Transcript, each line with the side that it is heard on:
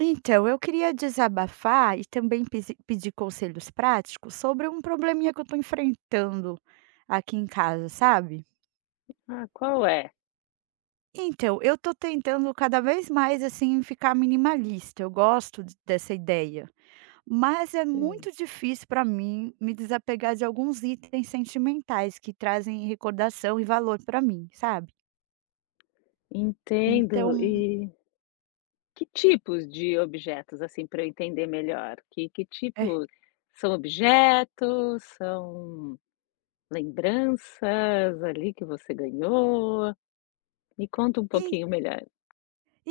right: Então, eu queria desabafar e também pedir conselhos práticos sobre um probleminha que eu estou enfrentando aqui em casa, sabe?
left: Ah, qual é?
right: Então, eu tô tentando cada vez mais assim ficar minimalista. Eu gosto dessa ideia, mas é
left: Hum,
right: muito difícil para mim me desapegar de alguns itens sentimentais que trazem recordação e valor para mim, sabe?
left: entendo.
right: Então,
left: E que tipos de objetos, assim, para eu entender melhor? Que
right: é.
left: tipo são objetos, são lembranças ali que você ganhou? Me conta um pouquinho melhor.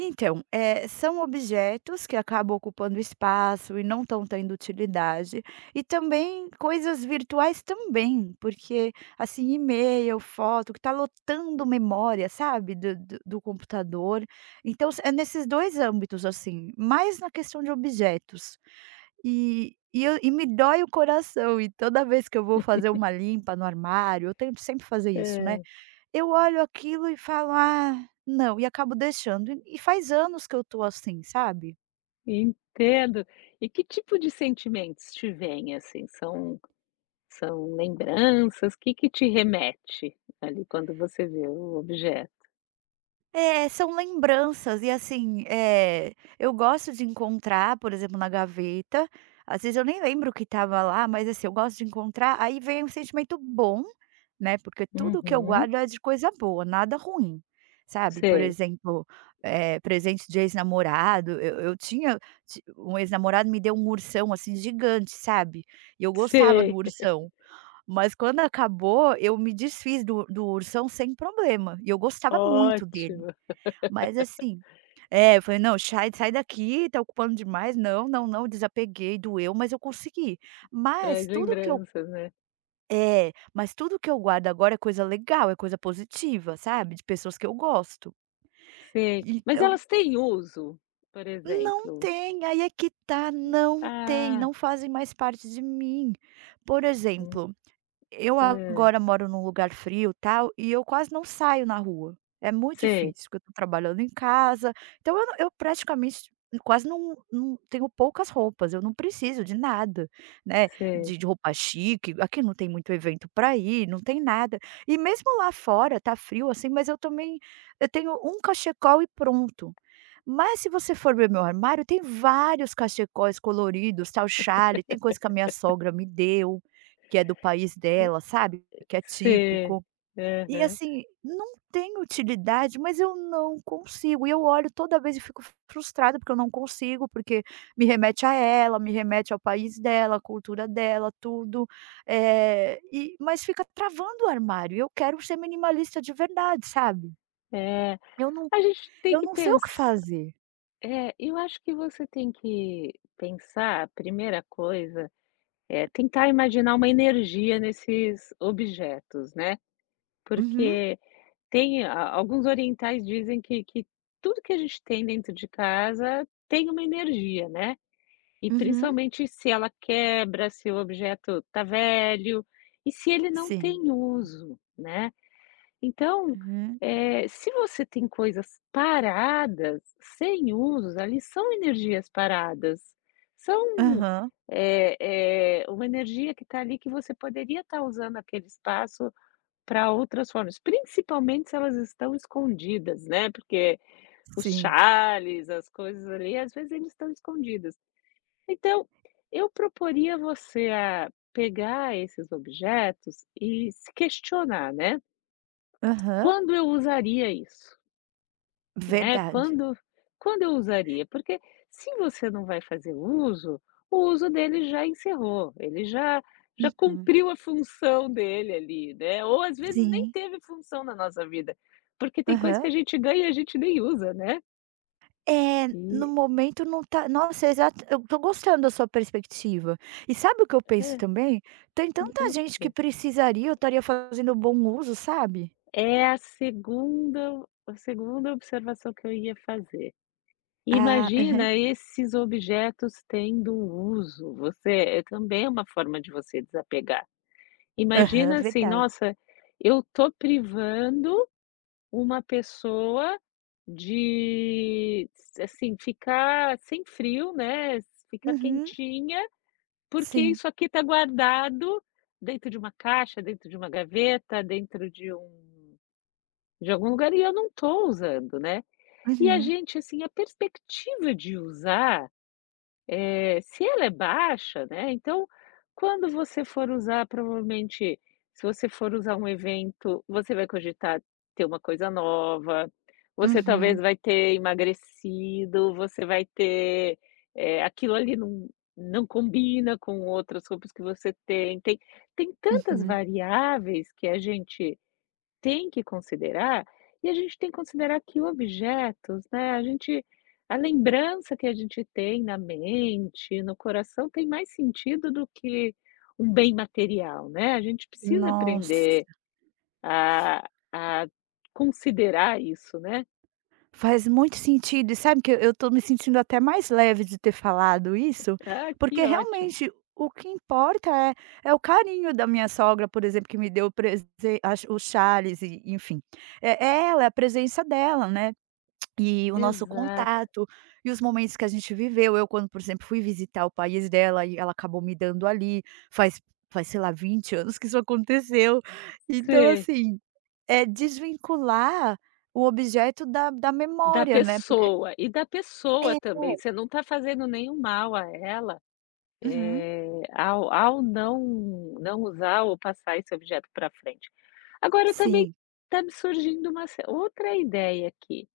right: Então, são objetos que acabam ocupando espaço e não estão tendo utilidade, e também coisas virtuais também, porque assim, e-mail, foto, que está lotando memória, sabe, do computador. Então, é nesses dois âmbitos, assim, mais na questão de objetos. E me dói o coração, e toda vez que eu vou fazer uma limpa no armário, eu tento sempre fazer isso, né?
left: Hã,
right: Eu olho aquilo e falo: "Ah, não", e acabo deixando. E faz anos que eu tô assim, sabe.
left: entendo. E que tipo de sentimentos te vêm, assim? São lembranças? Que te remete ali quando você vê o objeto?
right: É, são lembranças e assim, é eu gosto de encontrar, por exemplo, na gaveta, às vezes eu nem lembro o que estava lá, mas assim, eu gosto de encontrar, aí vem um sentimento bom, né, porque tudo que eu
left: Uhum.
right: guardo é de coisa boa, nada ruim, sabe. Por
left: Sei,
right: exemplo, presente de ex-namorado, eu tinha ti um ex-namorado me deu um ursão, assim, gigante, sabe, e eu gostava do
left: sei.
right: ursão. Mas quando acabou, eu me desfiz do ursão sem problema, e eu gostava muito dele.
left: Ótimo.
right: Mas assim é, eu falei: "Não, sai daqui, tá ocupando demais. Não, não, não", desapeguei, doeu, mas eu consegui.
left: Traz
right: Mas tudo que eu
left: lembranças, né.
right: é, mas tudo que eu guardo agora é coisa legal, é coisa positiva, sabe, de pessoas que eu gosto.
left: Sei. Mas
right: Então
left: elas têm uso? Por
right: não
left: exemplo,
right: tem, aí é que tá, não tem,
left: ah,
right: não fazem mais parte de mim. Por
left: hum,
right: exemplo, eu
left: hã.
right: agora moro num lugar frio, tal, e eu quase não saio na rua. É muito
left: Sei,
right: difícil, porque eu tô trabalhando em casa, então eu não eu praticamente quase não tenho poucas roupas, eu não preciso de nada, né,
left: sei,
right: de roupa chique, aqui não tem muito evento para ir, não tem nada. E mesmo lá fora tá frio, assim, mas eu também eu tenho um cachecol e pronto. Mas se você for ver meu armário, tem vários cachecóis coloridos, tal, chale, tem coisa que a minha sogra me deu. Que é do país dela, sabe, que é
left: sei.
right: típico. E
left: Aham.
right: assim, não tem utilidade, mas eu não consigo. E eu olho toda vez e fico frustrada, porque eu não consigo, porque me remete a ela, me remete ao país dela, à cultura dela, tudo. E mas fica travando o armário, eu quero ser minimalista de verdade, sabe.
left: É,
right: Eu não
left: a gente tem
right: eu
left: que
right: não sei o que
left: pensar.
right: fazer.
left: É, eu acho que você tem que pensar. A primeira coisa é tentar imaginar uma energia nesses objetos, né,
right: Uhum,
left: porque tem a alguns orientais dizem que tudo que a gente tem dentro de casa tem uma energia, né. E
right: uhum,
left: principalmente se ela quebra, se o objeto tá velho e se ele não
right: sim.
left: tem uso, né. Então,
right: Uhum.
left: se você tem coisas paradas, sem usos, ali são energias paradas, são,
right: Aham.
left: eh uma energia que está ali, que você poderia estar usando aquele espaço para outras formas, principalmente se elas estão escondidas, né, porque os
right: Sim.
left: xales, as coisas ali, às vezes eles estão escondidas. Então, eu proporia você a pegar esses objetos e se questionar, né?
right: Aham.
left: Quando eu usaria isso, né?
right: Verdade.
left: Quando, quando eu usaria? Porque se você não vai fazer uso, o uso dele já encerrou, ele já
right: Uhum.
left: cumpriu a função dele ali, né? Ou às vezes nem
right: Sim.
left: teve função na nossa vida, porque tem coisa que
right: Aham.
left: a gente ganha e a gente nem usa, né?
right: É, no
left: E
right: momento não tá nossa, é exato, eu tô gostando da sua perspectiva. E sabe o que eu penso
left: é,
right: também? Tem tanta gente que
left: ok.
right: precisaria, eu estaria fazendo bom uso, sabe?
left: É a segunda observação que eu ia fazer.
right: Ah, aham.
left: Imagina esses objetos tendo um uso, você é também é uma forma de você desapegar.
right: Aham,
left: Imagina assim:
right: verdade.
left: "Nossa, eu tô privando uma pessoa de, assim, ficar sem frio, né, ficar
right: Uhum,
left: quentinha, porque
right: sim.
left: isso aqui tá guardado dentro de uma caixa, dentro de uma gaveta, dentro de um." De algum lugar e eu não estou usando, né. E a
right: Uhum,
left: gente, assim, a perspectiva de usar, se ela é baixa, né, então quando você for usar, provavelmente, se você for usar um evento, você vai cogitar ter uma coisa nova, você talvez
right: uhum,
left: vai ter emagrecido, você vai ter, aquilo ali não combina com outras roupas que você tem. Tem tantas
right: uhum.
left: variáveis que a gente tem que considerar, e a gente tem que considerar que objetos, né, a gente a lembrança que a gente tem na mente, no coração, tem mais sentido do que um bem material, né. A gente precisa aprender
right: Nossa.
left: a a considerar isso, né.
right: Faz muito sentido. E sabe que eu estou me sentindo até mais leve de ter falado isso,
left: Ah, que
right: porque
left: ótimo.
right: realmente o que importa é o carinho da minha sogra, por exemplo, que me deu o presen acho o Charles e enfim. É ela, é a presença dela, né. E o nosso
left: Exato.
right: contato, e os momentos que a gente viveu, eu quando, por exemplo, fui visitar o país dela e ela acabou me dando ali, faz faz, sei lá, 20 anos que isso aconteceu. Então
left: Sim.
right: assim, é desvincular o objeto da
left: Da
right: memória, né, porque
left: pessoa, e da pessoa
right: é.
left: também, você não está fazendo nenhum mal a ela.
right: Uhum.
left: Ao não não usar ou passar esse objeto para frente. Agora também
right: Sim.
left: tá me surgindo uma ce outra ideia aqui.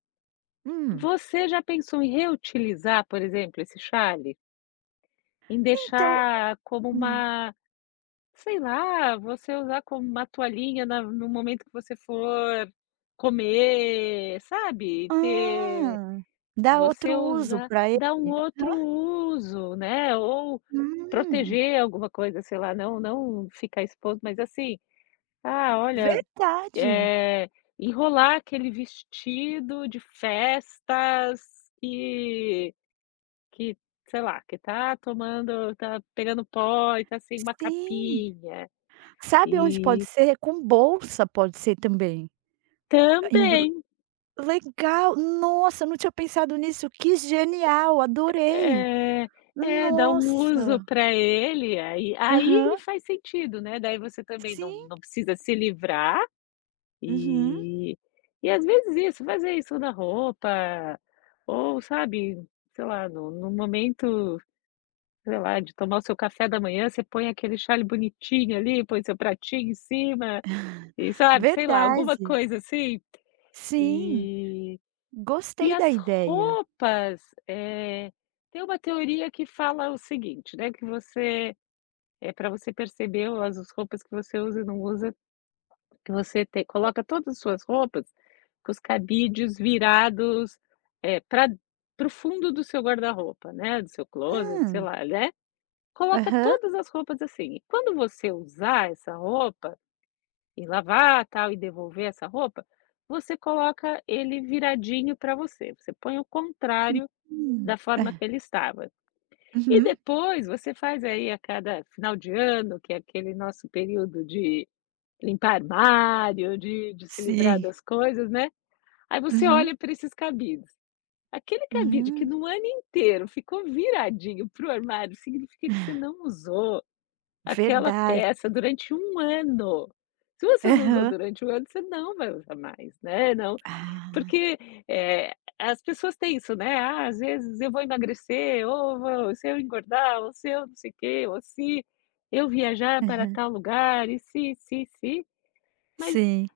right: Hum.
left: Você já pensou em reutilizar, por exemplo, esse chale? Em
right: Então
left: deixar como
right: hum.
left: uma, sei lá, você usar como uma toalhinha na no momento que você for comer, sabe? Ter
right: Ah, dá
left: você
right: outro uso
left: usa,
right: para ele.
left: dá um outro uso, né, ou
right: Hum,
left: proteger alguma coisa, sei lá, não ficar exposto, mas assim, ah, olha,
right: verdade.
left: eh, enrolar aquele vestido de festas que que, sei lá, que tá tomando tá pegando pó e tá sem uma
right: Sim.
left: capinha.
right: Sabe onde pode
left: E
right: ser? Com bolsa pode ser também. Embru
left: também
right: legal, nossa, não tinha pensado nisso, que genial, adorei.
left: é, é, dá um uso
right: Nossa.
left: para ele, aí ele
right: Aham.
left: faz sentido, né, daí você também não
right: Sim.
left: não precisa se livrar,
right: Uhum.
left: e e às vezes isso, fazer isso na roupa, ou sabe, sei lá, no momento, sei lá, de tomar o seu café da manhã, você põe aquele xale bonitinho ali, põe seu pratinho em cima, e sabe, sei lá, alguma
right: Verdade.
left: coisa assim,
right: Sim,
left: e e
right: gostei da
left: as
right: ideia.
left: roupas, tem uma teoria que fala o seguinte, né, que você é para você perceber as roupas que você usa e não usa, que você te coloca todas as suas roupas com os cabides virados, eh, para o fundo do seu guarda-roupa, né, do seu closet, sei
right: Hum.
left: lá, né. Coloca
right: Aham.
left: todas as roupas assim, e quando você usar essa roupa e lavar, tal, e devolver essa roupa, você coloca ele viradinho para você, você põe o contrário
right: Hum.
left: da forma
right: é,
left: que ele estava. E
right: Uhum.
left: depois você faz aí a cada final de ano, que é aquele nosso período de limpar armário, de se livrar
right: Sim.
left: das coisas, né, aí você
right: Uhum.
left: olha para esses cabides. Aquele cabide que
right: Hum.
left: no ano inteiro ficou viradinho para o armário significa que você não usou aquela
right: Verdade.
left: peça durante um ano. Se você não usou
right: Aham.
left: durante um ano, você não vai usar mais, né, não
right: Ah,
left: porque, as pessoas têm isso, né: "Ah, às vezes eu vou emagrecer", ou vou "se eu engordar", ou "se eu não sei o quê", ou "se eu viajar para
right: aham.
left: tal lugar", e se, mas
right: Sim.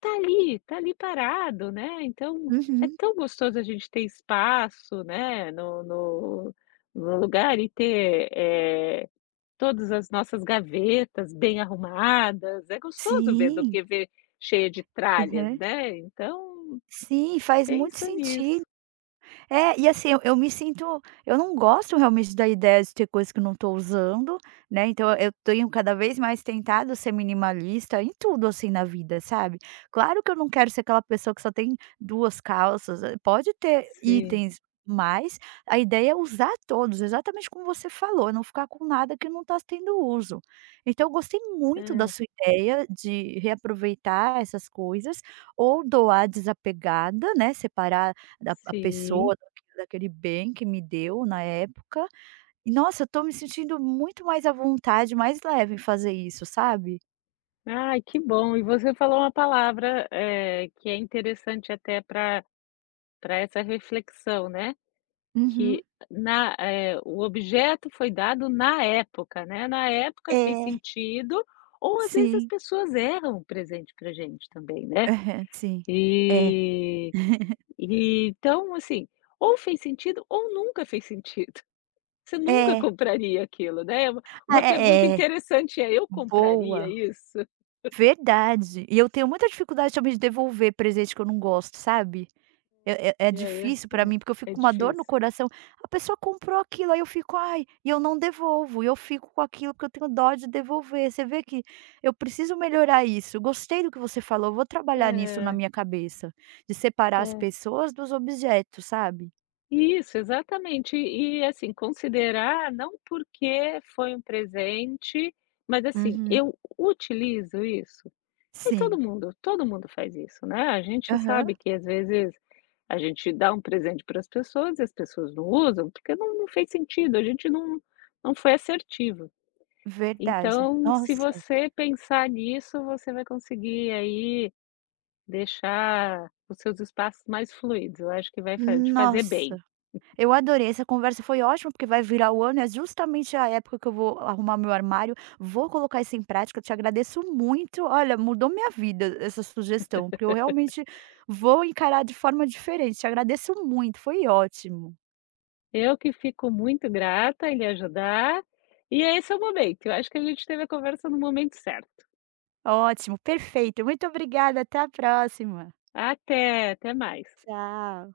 left: tá ali parado, né, então é
right: Uhum.
left: tão gostoso a gente ter espaço, né, no no lugar e ter, todas as nossas gavetas bem arrumadas, é gostoso ver do
right: Sim.
left: que ver cheia de tralhas,
right: Aham.
left: né, então
right: Sim, faz muito
left: pensa
right: sentido.
left: nisso.
right: É, e assim, eu me sinto eu não gosto realmente da ideia de ter coisas que eu não estou usando, né, então eu tenho cada vez mais tentado ser minimalista em tudo, assim, na vida, sabe. Claro que eu não quero ser aquela pessoa que só tem 2 calças, pode ter
left: Sim.
right: itens, mas a ideia é usar todos, exatamente como você falou, não ficar com nada que não está tendo uso. Então eu gostei muito da
left: Hã.
right: sua ideia de reaproveitar essas coisas ou doar desapegada, né, separar da a
left: Sim.
right: pessoa daquele bem que me deu na época. E nossa, eu tô me sentindo muito mais à vontade, mais leve em fazer isso, sabe?
left: Ai, que bom. E você falou uma palavra, que é interessante até para essa reflexão, né,
right: Uhum.
left: que na o objeto foi dado na época, né, na época fez
right: É,
left: sentido, ou às vezes as
right: sim.
left: pessoas erram o presente para gente também, né.
right: Aham, sim. É,
left: E e então, assim, ou fez sentido ou nunca fez sentido. Você nunca
right: é,
left: compraria aquilo, né. É Uma
right: ah,
left: uma pergunta
right: é, é.
left: interessante é: "Eu compraria
right: Boa,
left: isso?"
right: verdade. E eu tenho muita dificuldade também de devolver presente que eu não gosto, sabe? É
left: É, é,
right: difícil pra
left: é,
right: mim, porque eu fico
left: é
right: com uma dor no
left: difícil.
right: coração. A pessoa comprou aquilo, aí eu fico: "Ai", e eu não devolvo, e eu fico com aquilo porque eu tenho dó de devolver. Você vê que eu preciso melhorar isso. Gostei do que você falou, eu vou trabalhar nisso na
left: É,
right: minha cabeça, de separar as
left: é.
right: pessoas dos objetos, sabe?
left: Isso, exatamente. E, assim, considerar não porque foi um presente, mas, assim,
right: Uhum.
left: eu utilizo isso? E todo
right: Sim.
left: mundo todo mundo faz isso, né. A gente
right: Aham.
left: sabe que, às vezes, a gente dá um presente para as pessoas e as pessoas não usam, porque não fez sentido, a gente não foi assertivo.
right: Verdade.
left: Então, se você pensar nisso, você vai conseguir aí deixar os seus espaços mais fluidos. Eu acho que vai fa te fazer bem.
right: Nossa. Eu adorei, essa conversa foi ótima, porque vai virar o ano, é justamente a época que eu vou arrumar meu armário, vou colocar isso em prática, eu te agradeço muito. Olha, mudou minha vida essa sugestão, porque eu realmente vou encarar de forma diferente. Te agradeço muito, foi ótimo.
left: Eu que fico muito grata em lhe ajudar, e esse é o momento. Eu acho que a gente teve a conversa no momento certo.
right: Ótimo, perfeito. Muito obrigada, até a próxima.
left: Até, até mais.
right: Tchau.